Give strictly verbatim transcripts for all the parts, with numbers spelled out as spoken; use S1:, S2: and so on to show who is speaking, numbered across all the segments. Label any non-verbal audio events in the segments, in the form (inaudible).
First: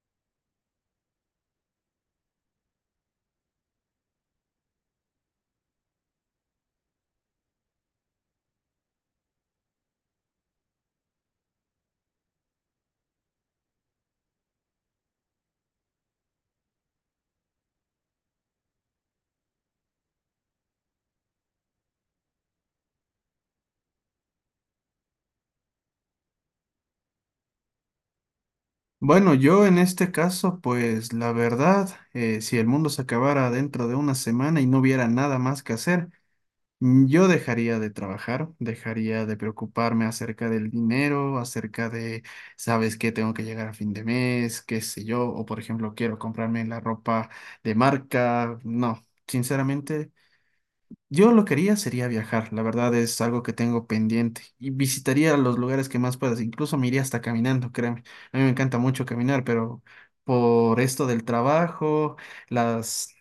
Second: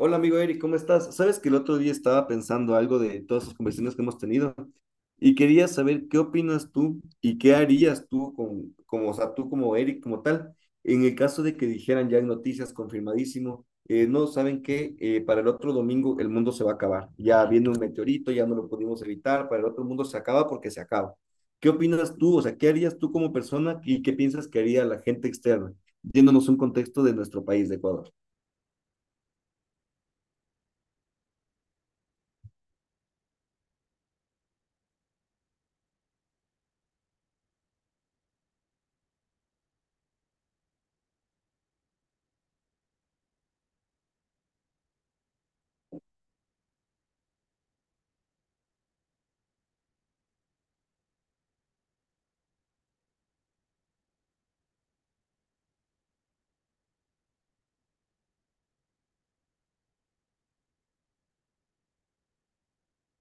S1: Hola amigo Eric, ¿cómo estás? Sabes que el otro día estaba pensando algo de todas las conversaciones que hemos tenido y quería saber qué opinas tú y qué harías tú con, como, o sea, tú como Eric como tal, en el caso de que dijeran ya en noticias confirmadísimo, eh, no, ¿saben qué? Eh, para el otro domingo el mundo se va a acabar. Ya viene un meteorito, ya no lo pudimos evitar, para el otro mundo se acaba porque se acaba. ¿Qué opinas tú? O sea, ¿qué harías tú como persona y qué piensas que haría la gente externa, yéndonos a un contexto de nuestro país, de Ecuador?
S2: Bueno, yo en este caso, pues la verdad, eh, si el mundo se acabara dentro de una semana y no hubiera nada más que hacer, mm, yo dejaría de trabajar, dejaría de preocuparme acerca del dinero, acerca de, ¿sabes qué? Tengo que llegar a fin de mes, qué sé yo, o por ejemplo, quiero comprarme la ropa de marca. No, sinceramente. Yo lo que haría sería viajar, la verdad es algo que tengo pendiente y visitaría los lugares que más puedas, incluso me iría hasta caminando, créeme. A mí me encanta mucho caminar, pero por esto del trabajo, las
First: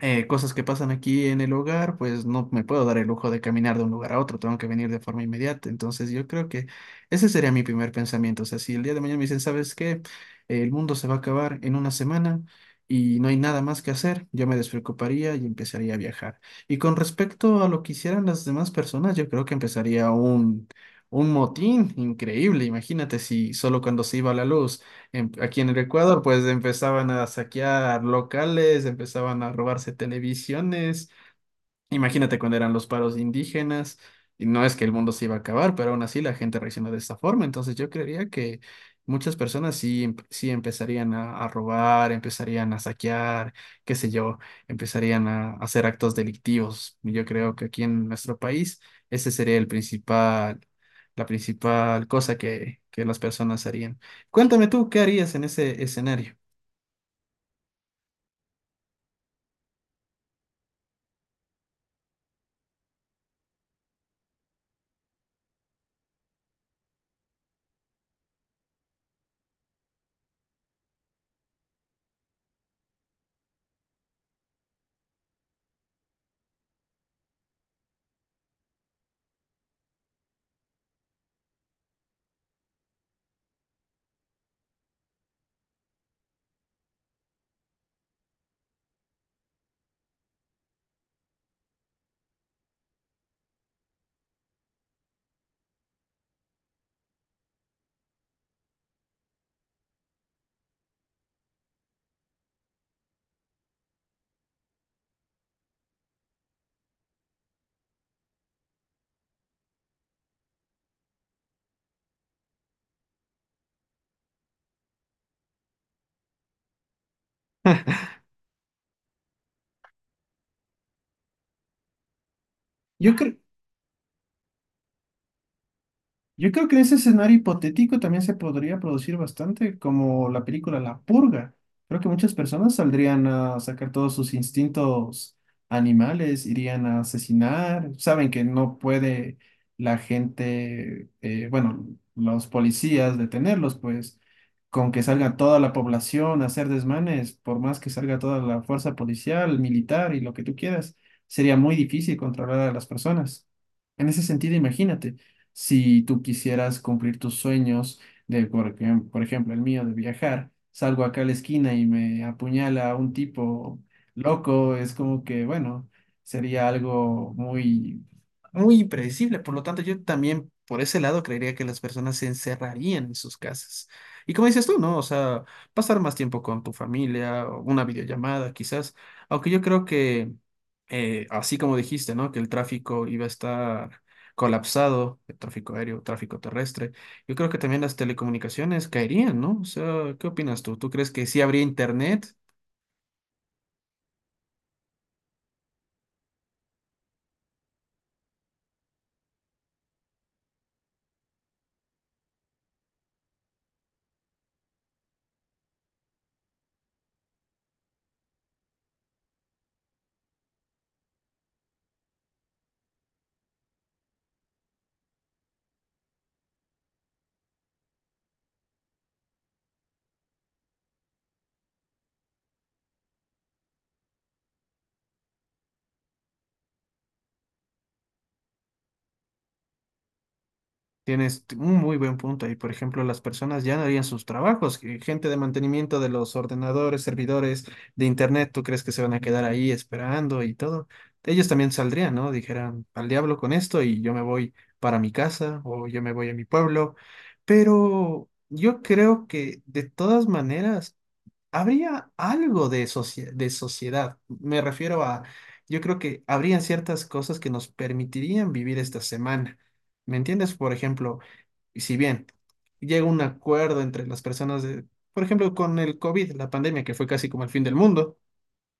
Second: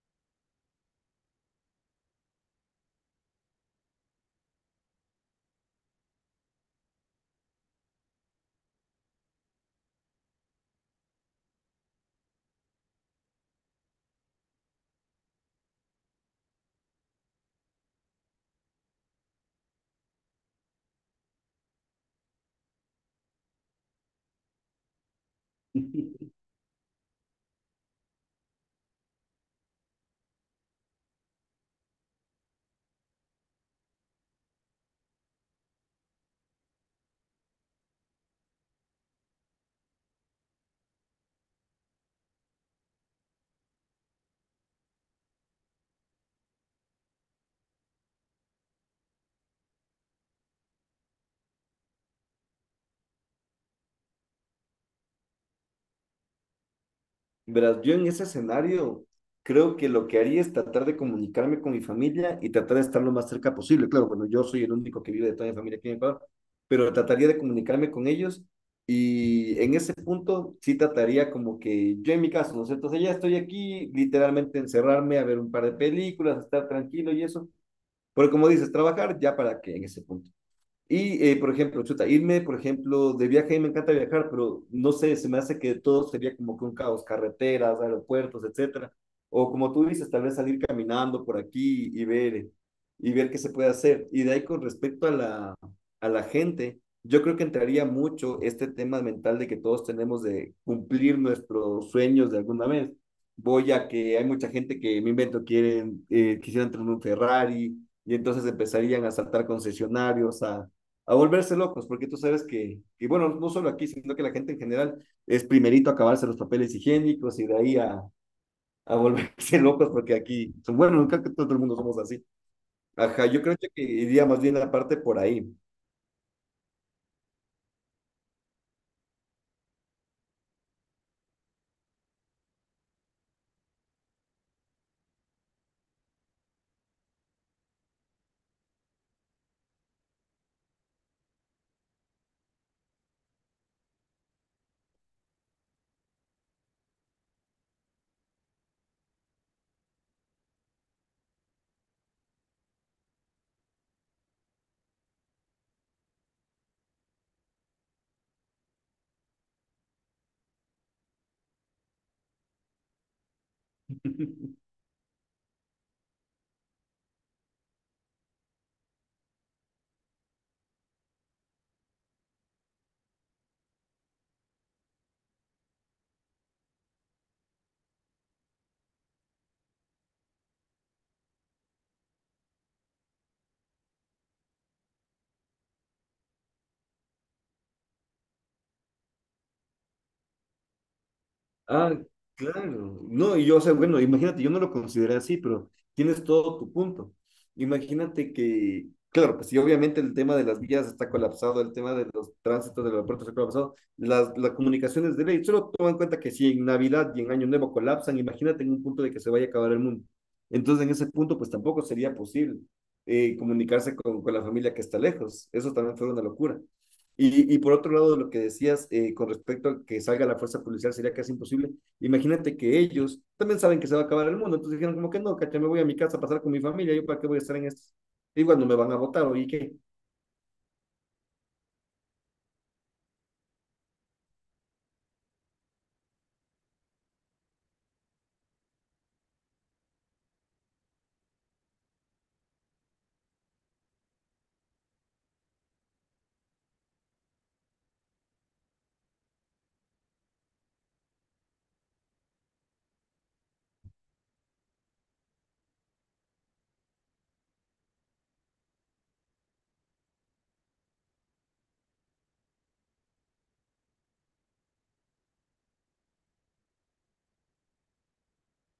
S2: eh, cosas que pasan aquí en el hogar, pues no me puedo dar el lujo de caminar de un lugar a otro, tengo que venir de forma inmediata. Entonces yo creo que ese sería mi primer pensamiento. O sea, si el día de mañana me dicen, ¿sabes qué? El mundo se va a acabar en una semana y no hay nada más que hacer, yo me despreocuparía y empezaría a viajar. Y con respecto a lo que hicieran las demás personas, yo creo que empezaría un... Un motín increíble, imagínate si solo cuando se iba la luz en- aquí en el Ecuador,
S1: (laughs)
S2: pues empezaban a saquear locales, empezaban a robarse televisiones. Imagínate cuando eran los paros indígenas, y no es que el mundo se iba a acabar, pero aún así la gente reaccionó de esta forma. Entonces yo creería que muchas personas sí, em- sí empezarían a, a robar, empezarían a saquear, qué sé yo, empezarían a, a hacer actos delictivos. Y Yo creo que aquí en nuestro país ese sería el principal, la principal cosa que, que las personas harían. Cuéntame tú, ¿qué harías en ese escenario?
S1: Verás, yo en ese escenario creo que lo que haría es tratar de comunicarme con mi familia y tratar de estar lo más cerca posible. Claro, bueno, yo soy el único que vive de toda mi familia aquí en Ecuador, pero trataría de comunicarme con ellos y en ese punto sí trataría como que yo en mi caso, ¿no sé? Entonces ya estoy aquí, literalmente encerrarme a ver un par de películas, estar tranquilo y eso. Porque como dices, trabajar ya para qué en ese punto. Y, eh, por ejemplo, chuta, irme, por ejemplo, de viaje, a mí me encanta viajar, pero no sé, se me hace que todo sería como que un caos, carreteras, aeropuertos, etcétera. O como tú dices, tal vez salir caminando por aquí y ver, eh, y ver qué se puede hacer. Y de ahí con respecto a la, a la gente, yo creo que entraría mucho este tema mental de que todos tenemos de cumplir nuestros sueños de alguna vez. Voy a que hay mucha gente que, me invento, quieren, eh, quisieran tener un Ferrari, y entonces empezarían a saltar concesionarios, a a volverse locos, porque tú sabes que, y bueno, no solo aquí, sino que la gente en general es primerito a acabarse los papeles higiénicos y de ahí a, a volverse (laughs) locos, porque aquí, bueno, nunca que todo el mundo somos así.
S2: Yo,
S1: Ajá,
S2: cre-
S1: yo creo que iría más bien la parte por ahí.
S2: Yo creo que en ese escenario hipotético también se podría producir bastante, como la película La Purga. Creo que muchas personas saldrían a sacar todos sus instintos animales, irían a asesinar. Saben que no puede la gente, eh, bueno, los policías detenerlos, pues con que salga toda la población a hacer desmanes, por más que salga toda la fuerza policial, militar y lo que tú quieras, sería muy difícil controlar a las personas. En ese sentido, imagínate. Si tú quisieras cumplir tus sueños de, por ejem- por ejemplo, el mío de viajar, salgo acá a la esquina y me apuñala un tipo
S1: (laughs)
S2: loco, es como que, bueno, sería algo muy, muy impredecible. Por lo tanto, yo también por ese lado creería que las personas se encerrarían en sus casas. Y como dices tú, ¿no? O sea, pasar más tiempo con tu familia, o una videollamada quizás, aunque yo creo que, eh, así como dijiste, ¿no? Que el tráfico iba a estar colapsado, el tráfico aéreo, tráfico terrestre. Yo creo que también las telecomunicaciones caerían, ¿no? O sea, ¿qué opinas tú? ¿Tú crees que sí habría
S1: Ah,
S2: internet?
S1: claro. No, y yo, o sea, bueno, imagínate, yo no lo consideré así, pero tienes todo tu punto. Imagínate que, claro, pues si obviamente el tema de las vías está colapsado, el tema de los tránsitos del aeropuerto está colapsado, las, las comunicaciones de ley, solo toma en cuenta que si en Navidad y en Año Nuevo colapsan, imagínate en un punto de que se vaya a acabar el mundo. Entonces, en ese punto, pues tampoco sería posible eh, comunicarse con, con la familia que está lejos. Eso también fue una locura. Y, y por otro lado, lo que decías, eh, con respecto a que salga la fuerza policial sería casi imposible. Imagínate que ellos también saben que se va a acabar el mundo, entonces dijeron como que no, cacha, me voy a mi casa a pasar con mi familia, ¿yo para qué voy a estar en esto? Y bueno, me van a votar, o ¿y qué?
S2: Tienes un muy buen punto ahí. Por ejemplo, las personas ya no harían sus trabajos. Que Gente de mantenimiento de los ordenadores, servidores de internet, ¿tú crees que se van a quedar ahí esperando y todo? Ellos también saldrían, ¿no? Dijeran, al diablo con esto y yo me voy para mi casa o yo me voy a mi pueblo. Pero yo creo que de todas maneras habría algo de, socie- de sociedad. Me refiero a, yo creo que habrían ciertas cosas que nos permitirían vivir esta semana. ¿Me entiendes? Por ejemplo, si bien llega un acuerdo entre las personas de, por ejemplo, con el COVID, la pandemia, que fue casi como el fin del mundo,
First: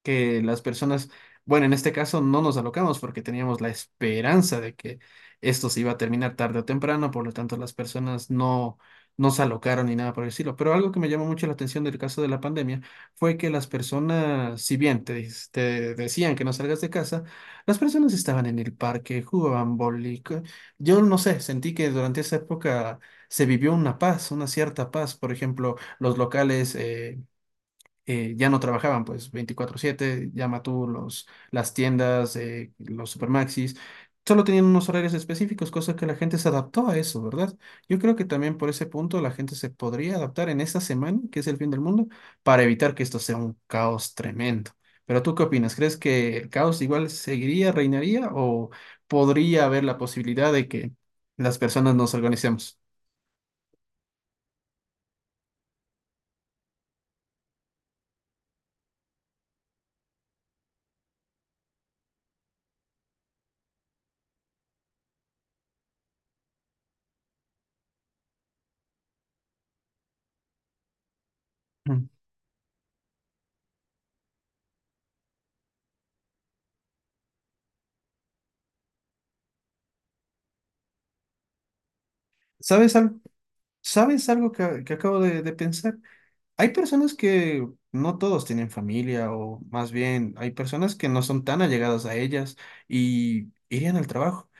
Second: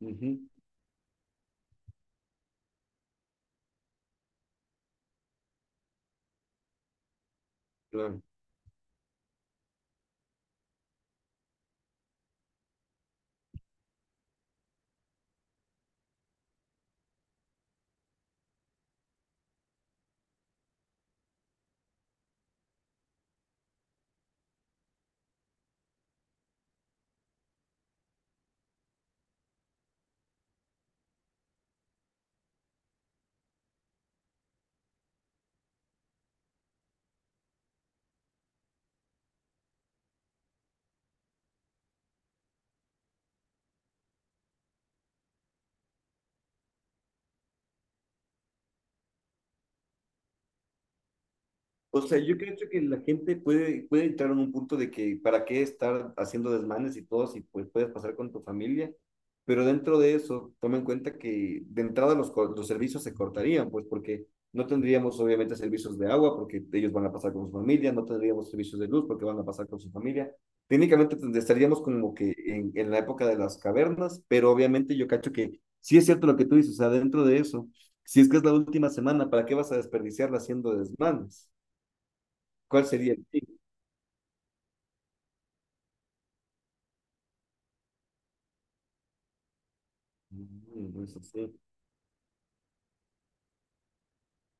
S1: Uh -huh,
S2: que las personas, bueno, en este caso no nos alocamos porque teníamos la esperanza de que esto se iba a terminar tarde o temprano, por lo tanto las
S1: claro.
S2: personas no, no se alocaron ni nada por el estilo. Pero algo que me llamó mucho la atención del caso de la pandemia fue que las personas, si bien te, dis- te decían que no salgas de casa, las personas estaban en el parque, jugaban boli. co- Yo no sé, sentí que durante esa época se vivió una paz, una cierta paz. Por ejemplo, los locales... eh, eh, ya no trabajaban pues veinticuatro siete, llama tú los, las tiendas, eh, los supermaxis, solo tenían unos horarios específicos, cosa que la gente se adaptó a eso, ¿verdad? Yo creo que también por ese punto la gente se podría adaptar en esta semana, que es el fin del mundo, para evitar que esto sea un caos tremendo. Pero ¿tú qué opinas? ¿Crees que el caos igual seguiría, reinaría o podría haber la posibilidad de que las personas
S1: O
S2: nos
S1: sea, yo creo
S2: organicemos?
S1: que la gente puede, puede entrar en un punto de que para qué estar haciendo desmanes y todo si pues puedes pasar con tu familia, pero dentro de eso, toma en cuenta que de entrada los, co- los servicios se cortarían, pues porque no tendríamos obviamente servicios de agua porque ellos van a pasar con su familia, no tendríamos servicios de luz porque van a pasar con su familia. Técnicamente tend- estaríamos
S2: Mm.
S1: como que en, en la época de las cavernas, pero obviamente yo cacho que sí es cierto lo que tú dices, o sea, dentro de eso, si es que es la última semana, ¿para qué vas a desperdiciarla haciendo desmanes? ¿Cuál
S2: ¿Sabes
S1: sería
S2: algo?
S1: el fin?
S2: ¿Sabes algo que, que acabo de, de pensar? Hay personas que no todos tienen familia, o más bien hay personas
S1: Mm,
S2: que
S1: eso
S2: no son
S1: sí.
S2: tan allegadas a ellas y irían al trabajo.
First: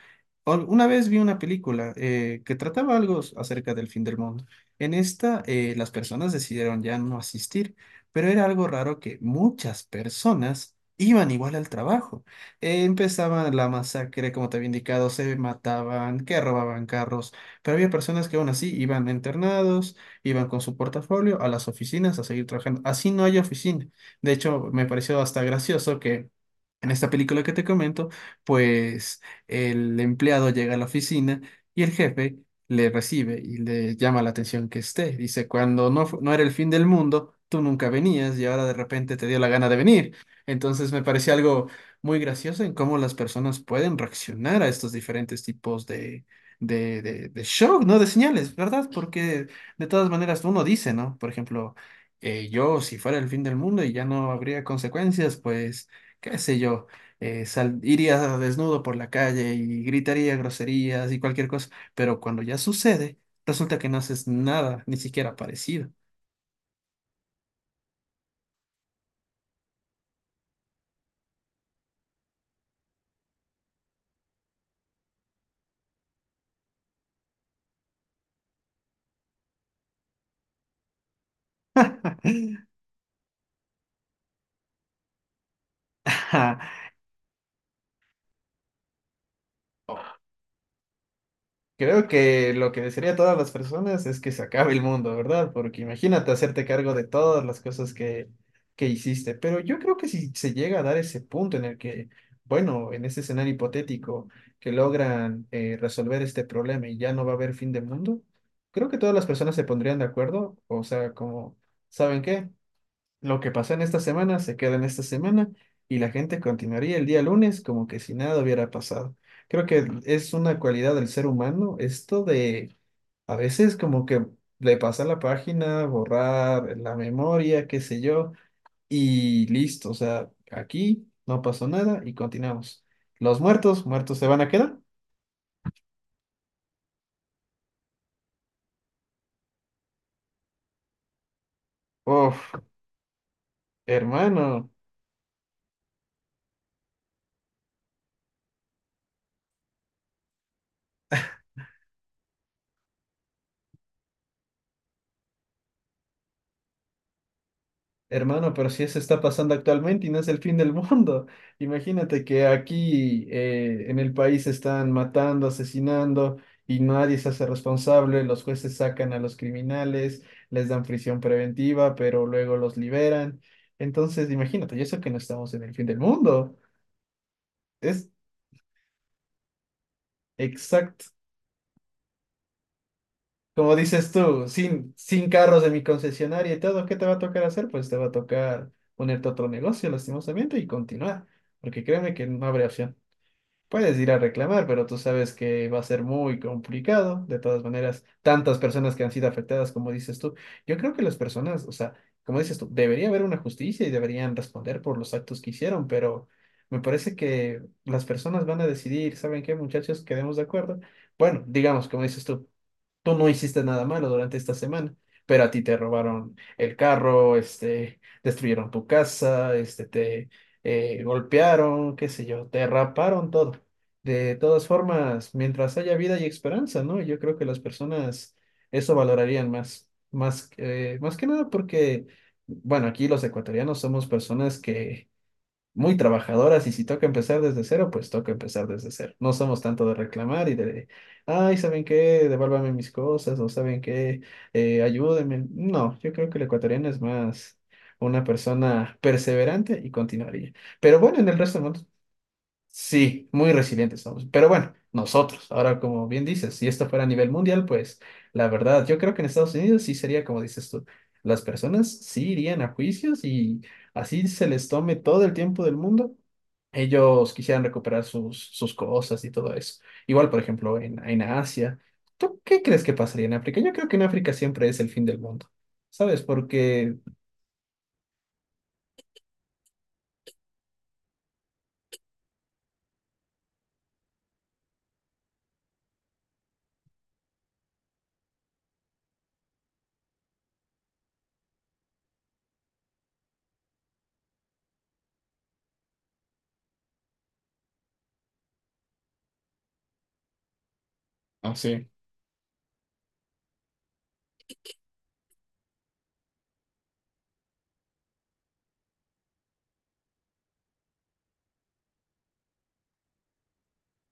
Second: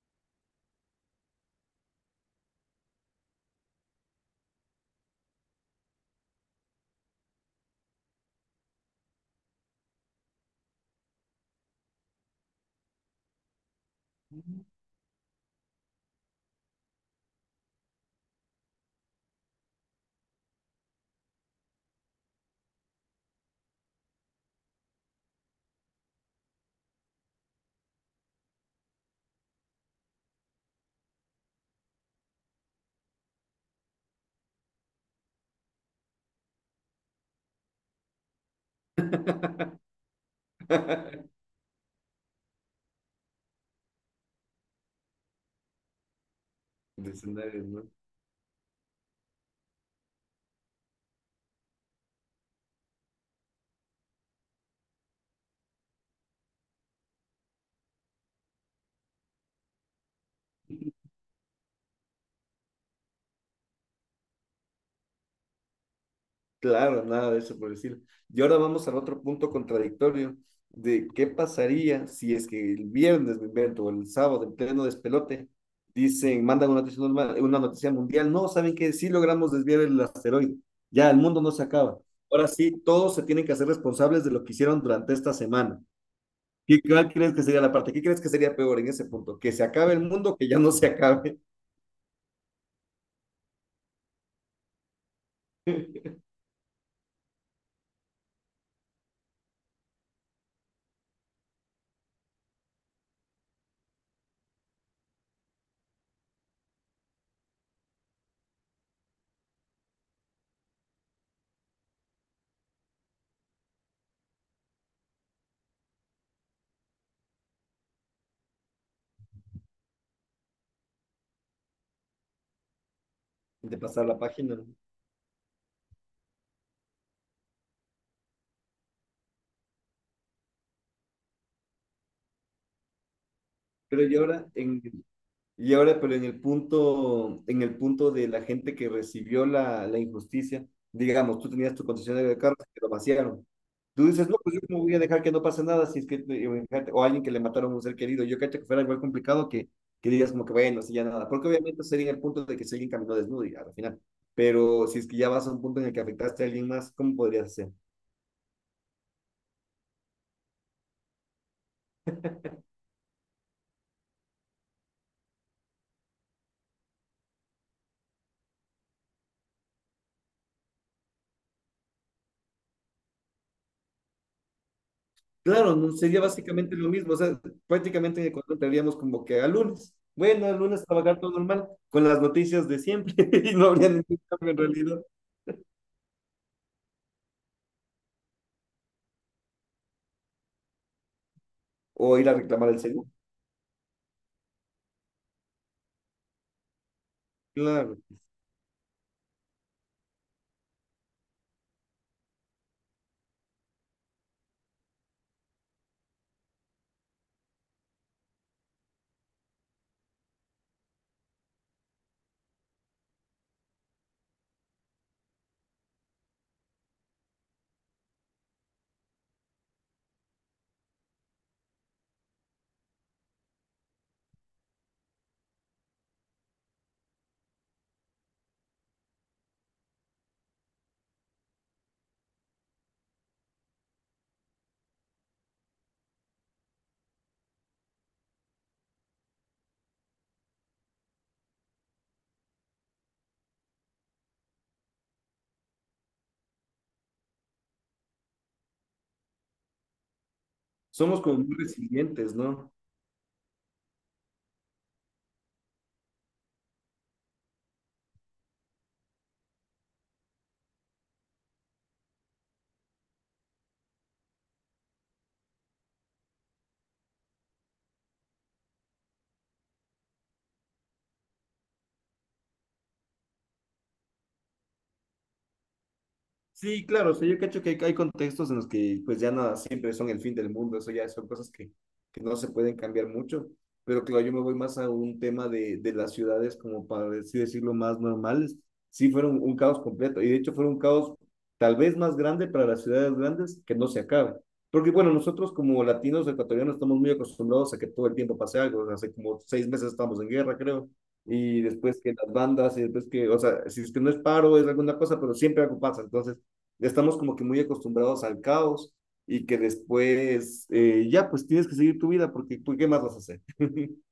S2: Al- Una vez vi una película eh, que trataba algo s- acerca del fin del mundo. En esta, eh, las personas decidieron ya no asistir, pero era algo raro que muchas personas iban igual al trabajo. Eh, empezaban la masacre, como te había indicado, se mataban, que robaban carros, pero había personas que aún así iban internados, iban con su portafolio a las oficinas a seguir trabajando. Así no hay oficina. De hecho, me pareció hasta gracioso que en esta película que te comento, pues el empleado llega a la oficina y el jefe le recibe y le llama la atención que esté. Dice, cuando no, fu- no era el fin del mundo, tú nunca venías y ahora de repente te dio la gana de venir. Entonces me pareció algo muy gracioso en cómo las personas pueden reaccionar a estos diferentes tipos de, de,
S1: De
S2: de, de
S1: escenarios, (laughs)
S2: shock,
S1: ¿no?
S2: ¿no? De señales, ¿verdad? Porque de todas maneras uno dice, ¿no? Por ejemplo, eh, yo si fuera el fin del mundo y ya no habría consecuencias, pues qué sé yo eh, sal- iría desnudo por la calle y gritaría groserías y cualquier cosa, pero cuando ya sucede, resulta que no haces nada, ni siquiera parecido.
S1: Claro, nada de eso por decirlo. Y ahora vamos al otro punto contradictorio de qué pasaría si es que el viernes, me invento, o el sábado, en pleno despelote, dicen, mandan una noticia, normal- una noticia mundial, no, ¿saben qué? Sí logramos desviar el asteroide, ya el mundo no se acaba. Ahora
S2: (laughs)
S1: sí, todos se tienen que hacer responsables de lo que hicieron durante esta semana. ¿Qué, ¿Cuál crees que sería la parte? ¿Qué crees que sería peor en ese punto? ¿Que se acabe el mundo o que ya no se acabe?
S2: Creo que lo que desearía a todas las personas es que se acabe el mundo, ¿verdad? Porque
S1: (laughs)
S2: imagínate hacerte cargo de todas las cosas que, que hiciste. Pero yo creo que si se llega a dar ese punto en el que, bueno, en ese escenario hipotético, que logran eh, resolver este problema y ya no va a haber fin de mundo, creo que todas las personas se pondrían de acuerdo. O sea, como, ¿saben qué? Lo que pasa en esta semana se queda en esta semana y la gente continuaría el día lunes como que si nada hubiera pasado. Creo que es una cualidad del ser humano esto de a veces
S1: De
S2: como
S1: pasar la
S2: que
S1: página, ¿no?
S2: le pasa la página, borrar la memoria, qué sé yo, y listo. O sea, aquí no pasó nada y continuamos. Los muertos,
S1: Pero y
S2: muertos se van
S1: ahora
S2: a quedar.
S1: en y ahora pero en el punto en el punto de la gente que recibió la, la injusticia, digamos, tú tenías tu concesionario de
S2: Uf,
S1: carros que lo vaciaron. Tú dices, no, pues yo
S2: hermano.
S1: cómo voy a dejar que no pase nada si es que o alguien que le mataron a un ser querido. Yo cacho que fuera igual complicado que que digas como que bueno, si ya nada, porque obviamente sería el punto de que si alguien caminó desnudo y al final. Pero si es que ya vas a un punto en el que afectaste a alguien más, ¿cómo podrías hacer?
S2: Hermano, pero si eso está pasando actualmente y no es el fin del mundo. (laughs) Imagínate que aquí eh, en el país están matando, asesinando y nadie se hace responsable. Los jueces sacan a los criminales, les dan prisión preventiva, pero luego los liberan. Entonces, imagínate, y eso que no estamos en el
S1: Claro,
S2: fin
S1: no
S2: del
S1: sería
S2: mundo.
S1: básicamente lo mismo, o sea,
S2: Es
S1: prácticamente en Ecuador estaríamos como que a lunes. Bueno, el lunes
S2: exacto.
S1: trabajar todo normal, con las noticias de siempre, (laughs) y no
S2: Como
S1: habría
S2: dices
S1: ningún
S2: tú,
S1: cambio en
S2: sin,
S1: realidad.
S2: sin carros de mi concesionaria y todo, ¿qué te va a tocar hacer? Pues te va a tocar ponerte a otro negocio, lastimosamente, y continuar, porque créeme
S1: O
S2: que
S1: ir a
S2: no habrá
S1: reclamar el
S2: opción.
S1: seguro.
S2: Puedes ir a reclamar, pero tú sabes que va a ser muy complicado. De todas
S1: Claro,
S2: maneras, tantas personas que han sido afectadas, como dices tú. Yo creo que las personas, o sea, como dices tú, debería haber una justicia y deberían responder por los actos que hicieron, pero me parece que las personas van a decidir, ¿saben qué, muchachos? Quedemos de acuerdo. Bueno, digamos, como dices tú, tú no hiciste nada malo durante esta semana, pero a ti te robaron el carro, este, destruyeron tu casa, este, te eh, golpearon, qué sé yo, te raparon todo. De todas formas, mientras haya vida y esperanza, ¿no? Yo creo que las personas eso valorarían más, más, eh, más que nada porque, bueno, aquí los ecuatorianos somos personas que muy trabajadoras y si toca empezar desde cero, pues toca empezar desde cero. No somos tanto de reclamar y de, ay, ¿saben qué? Devuélvame mis cosas o ¿saben qué? Eh, ayúdenme. No, yo creo que el ecuatoriano es más una persona perseverante y continuaría. Pero bueno,
S1: somos
S2: en el
S1: como muy
S2: resto del mundo
S1: resilientes, ¿no?
S2: Sí, muy resilientes somos. Pero bueno, nosotros, ahora como bien dices, si esto fuera a nivel mundial, pues la verdad, yo creo que en Estados Unidos sí sería como dices tú. Las personas sí irían a juicios y así se les tome todo el tiempo del mundo. Ellos quisieran recuperar sus, sus cosas y todo eso. Igual, por ejemplo, en, en Asia. ¿Tú qué crees que pasaría en África? Yo creo que en África siempre es el fin del mundo. ¿Sabes?
S1: Sí,
S2: Porque,
S1: claro, o sea, yo cacho que hay, hay contextos en los que pues ya nada, siempre son el fin del mundo, eso ya son cosas que, que no se pueden cambiar mucho, pero claro, yo me voy más a un tema de, de las ciudades como para así decirlo más normales, sí fueron un caos completo y de hecho fueron un caos tal vez más grande para las ciudades grandes que no se acaba, porque bueno, nosotros como latinos ecuatorianos estamos muy acostumbrados a que todo el tiempo pase algo, o sea, hace como seis meses estamos en guerra, creo.
S2: no
S1: Y
S2: sé,
S1: después que las bandas, y después que, o sea, si es que no es paro, es alguna cosa, pero siempre algo pasa. Entonces, ya estamos como que muy acostumbrados al caos y que después, eh, ya pues tienes que seguir tu vida porque pues, ¿qué más vas a hacer? (laughs)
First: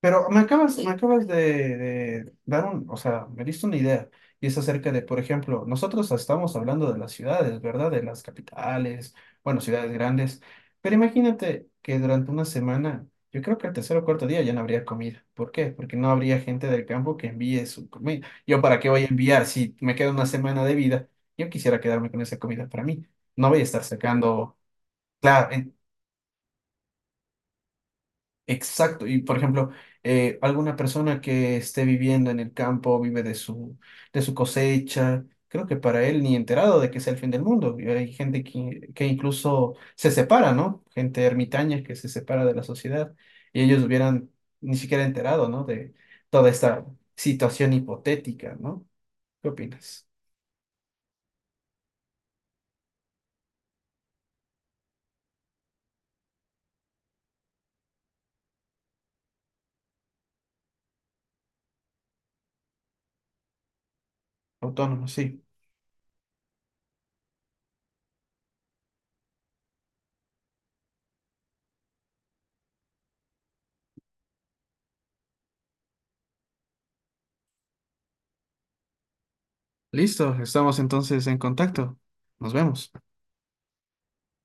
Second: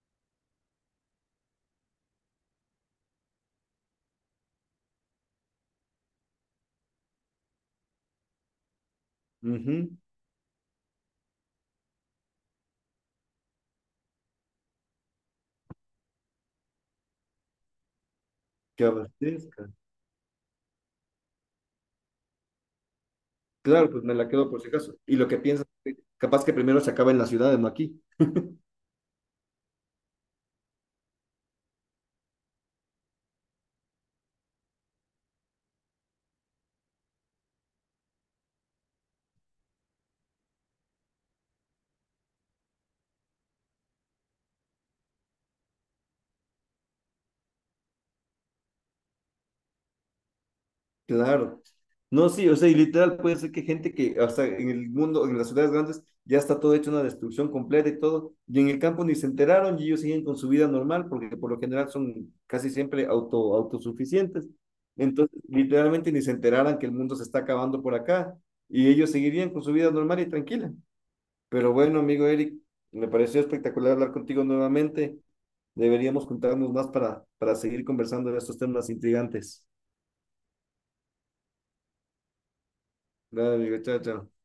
S2: pero me acabas, me Sí. acabas de, de dar un, o sea, me diste una idea. Y es acerca de, por ejemplo, nosotros estamos hablando de las ciudades, ¿verdad? De las capitales, bueno, ciudades
S1: Ujú.
S2: grandes. Pero imagínate que durante una semana, yo creo que el tercer o cuarto día ya no habría comida. ¿Por qué? Porque no habría gente del campo que envíe su comida. ¿Yo para
S1: Que
S2: qué voy a enviar
S1: abastezca.
S2: si me queda una semana de vida? Yo quisiera quedarme con esa comida para mí. No voy a estar
S1: Claro, pues me la quedo
S2: sacando,
S1: por si acaso. Y lo que
S2: claro,
S1: piensas, capaz que primero se acaba en las ciudades, no aquí.
S2: exacto. Y por ejemplo, eh, alguna persona que esté viviendo en el campo, vive de su, de su cosecha, creo que para él ni enterado de que es el fin del mundo. Y hay gente que, que incluso se separa, ¿no? Gente ermitaña que se separa de la sociedad y ellos hubieran ni siquiera enterado, ¿no? De toda esta situación hipotética, ¿no? ¿Qué opinas?
S1: Claro. No, sí, o sea, y literal puede ser que gente que, o sea, en el mundo, en las ciudades grandes, ya está todo hecho una destrucción completa y todo, y en el campo ni se enteraron y ellos siguen con su vida normal, porque por lo general son casi siempre auto, autosuficientes.
S2: Autónomo,
S1: Entonces,
S2: sí.
S1: literalmente ni se enteraran que el mundo se está acabando por acá, y ellos seguirían con su vida normal y tranquila. Pero bueno, amigo Eric, me pareció espectacular hablar contigo nuevamente. Deberíamos juntarnos más para, para seguir conversando de estos temas intrigantes.
S2: Listo, estamos entonces en contacto. Nos vemos.
S1: Dale, amigo, chao, chao.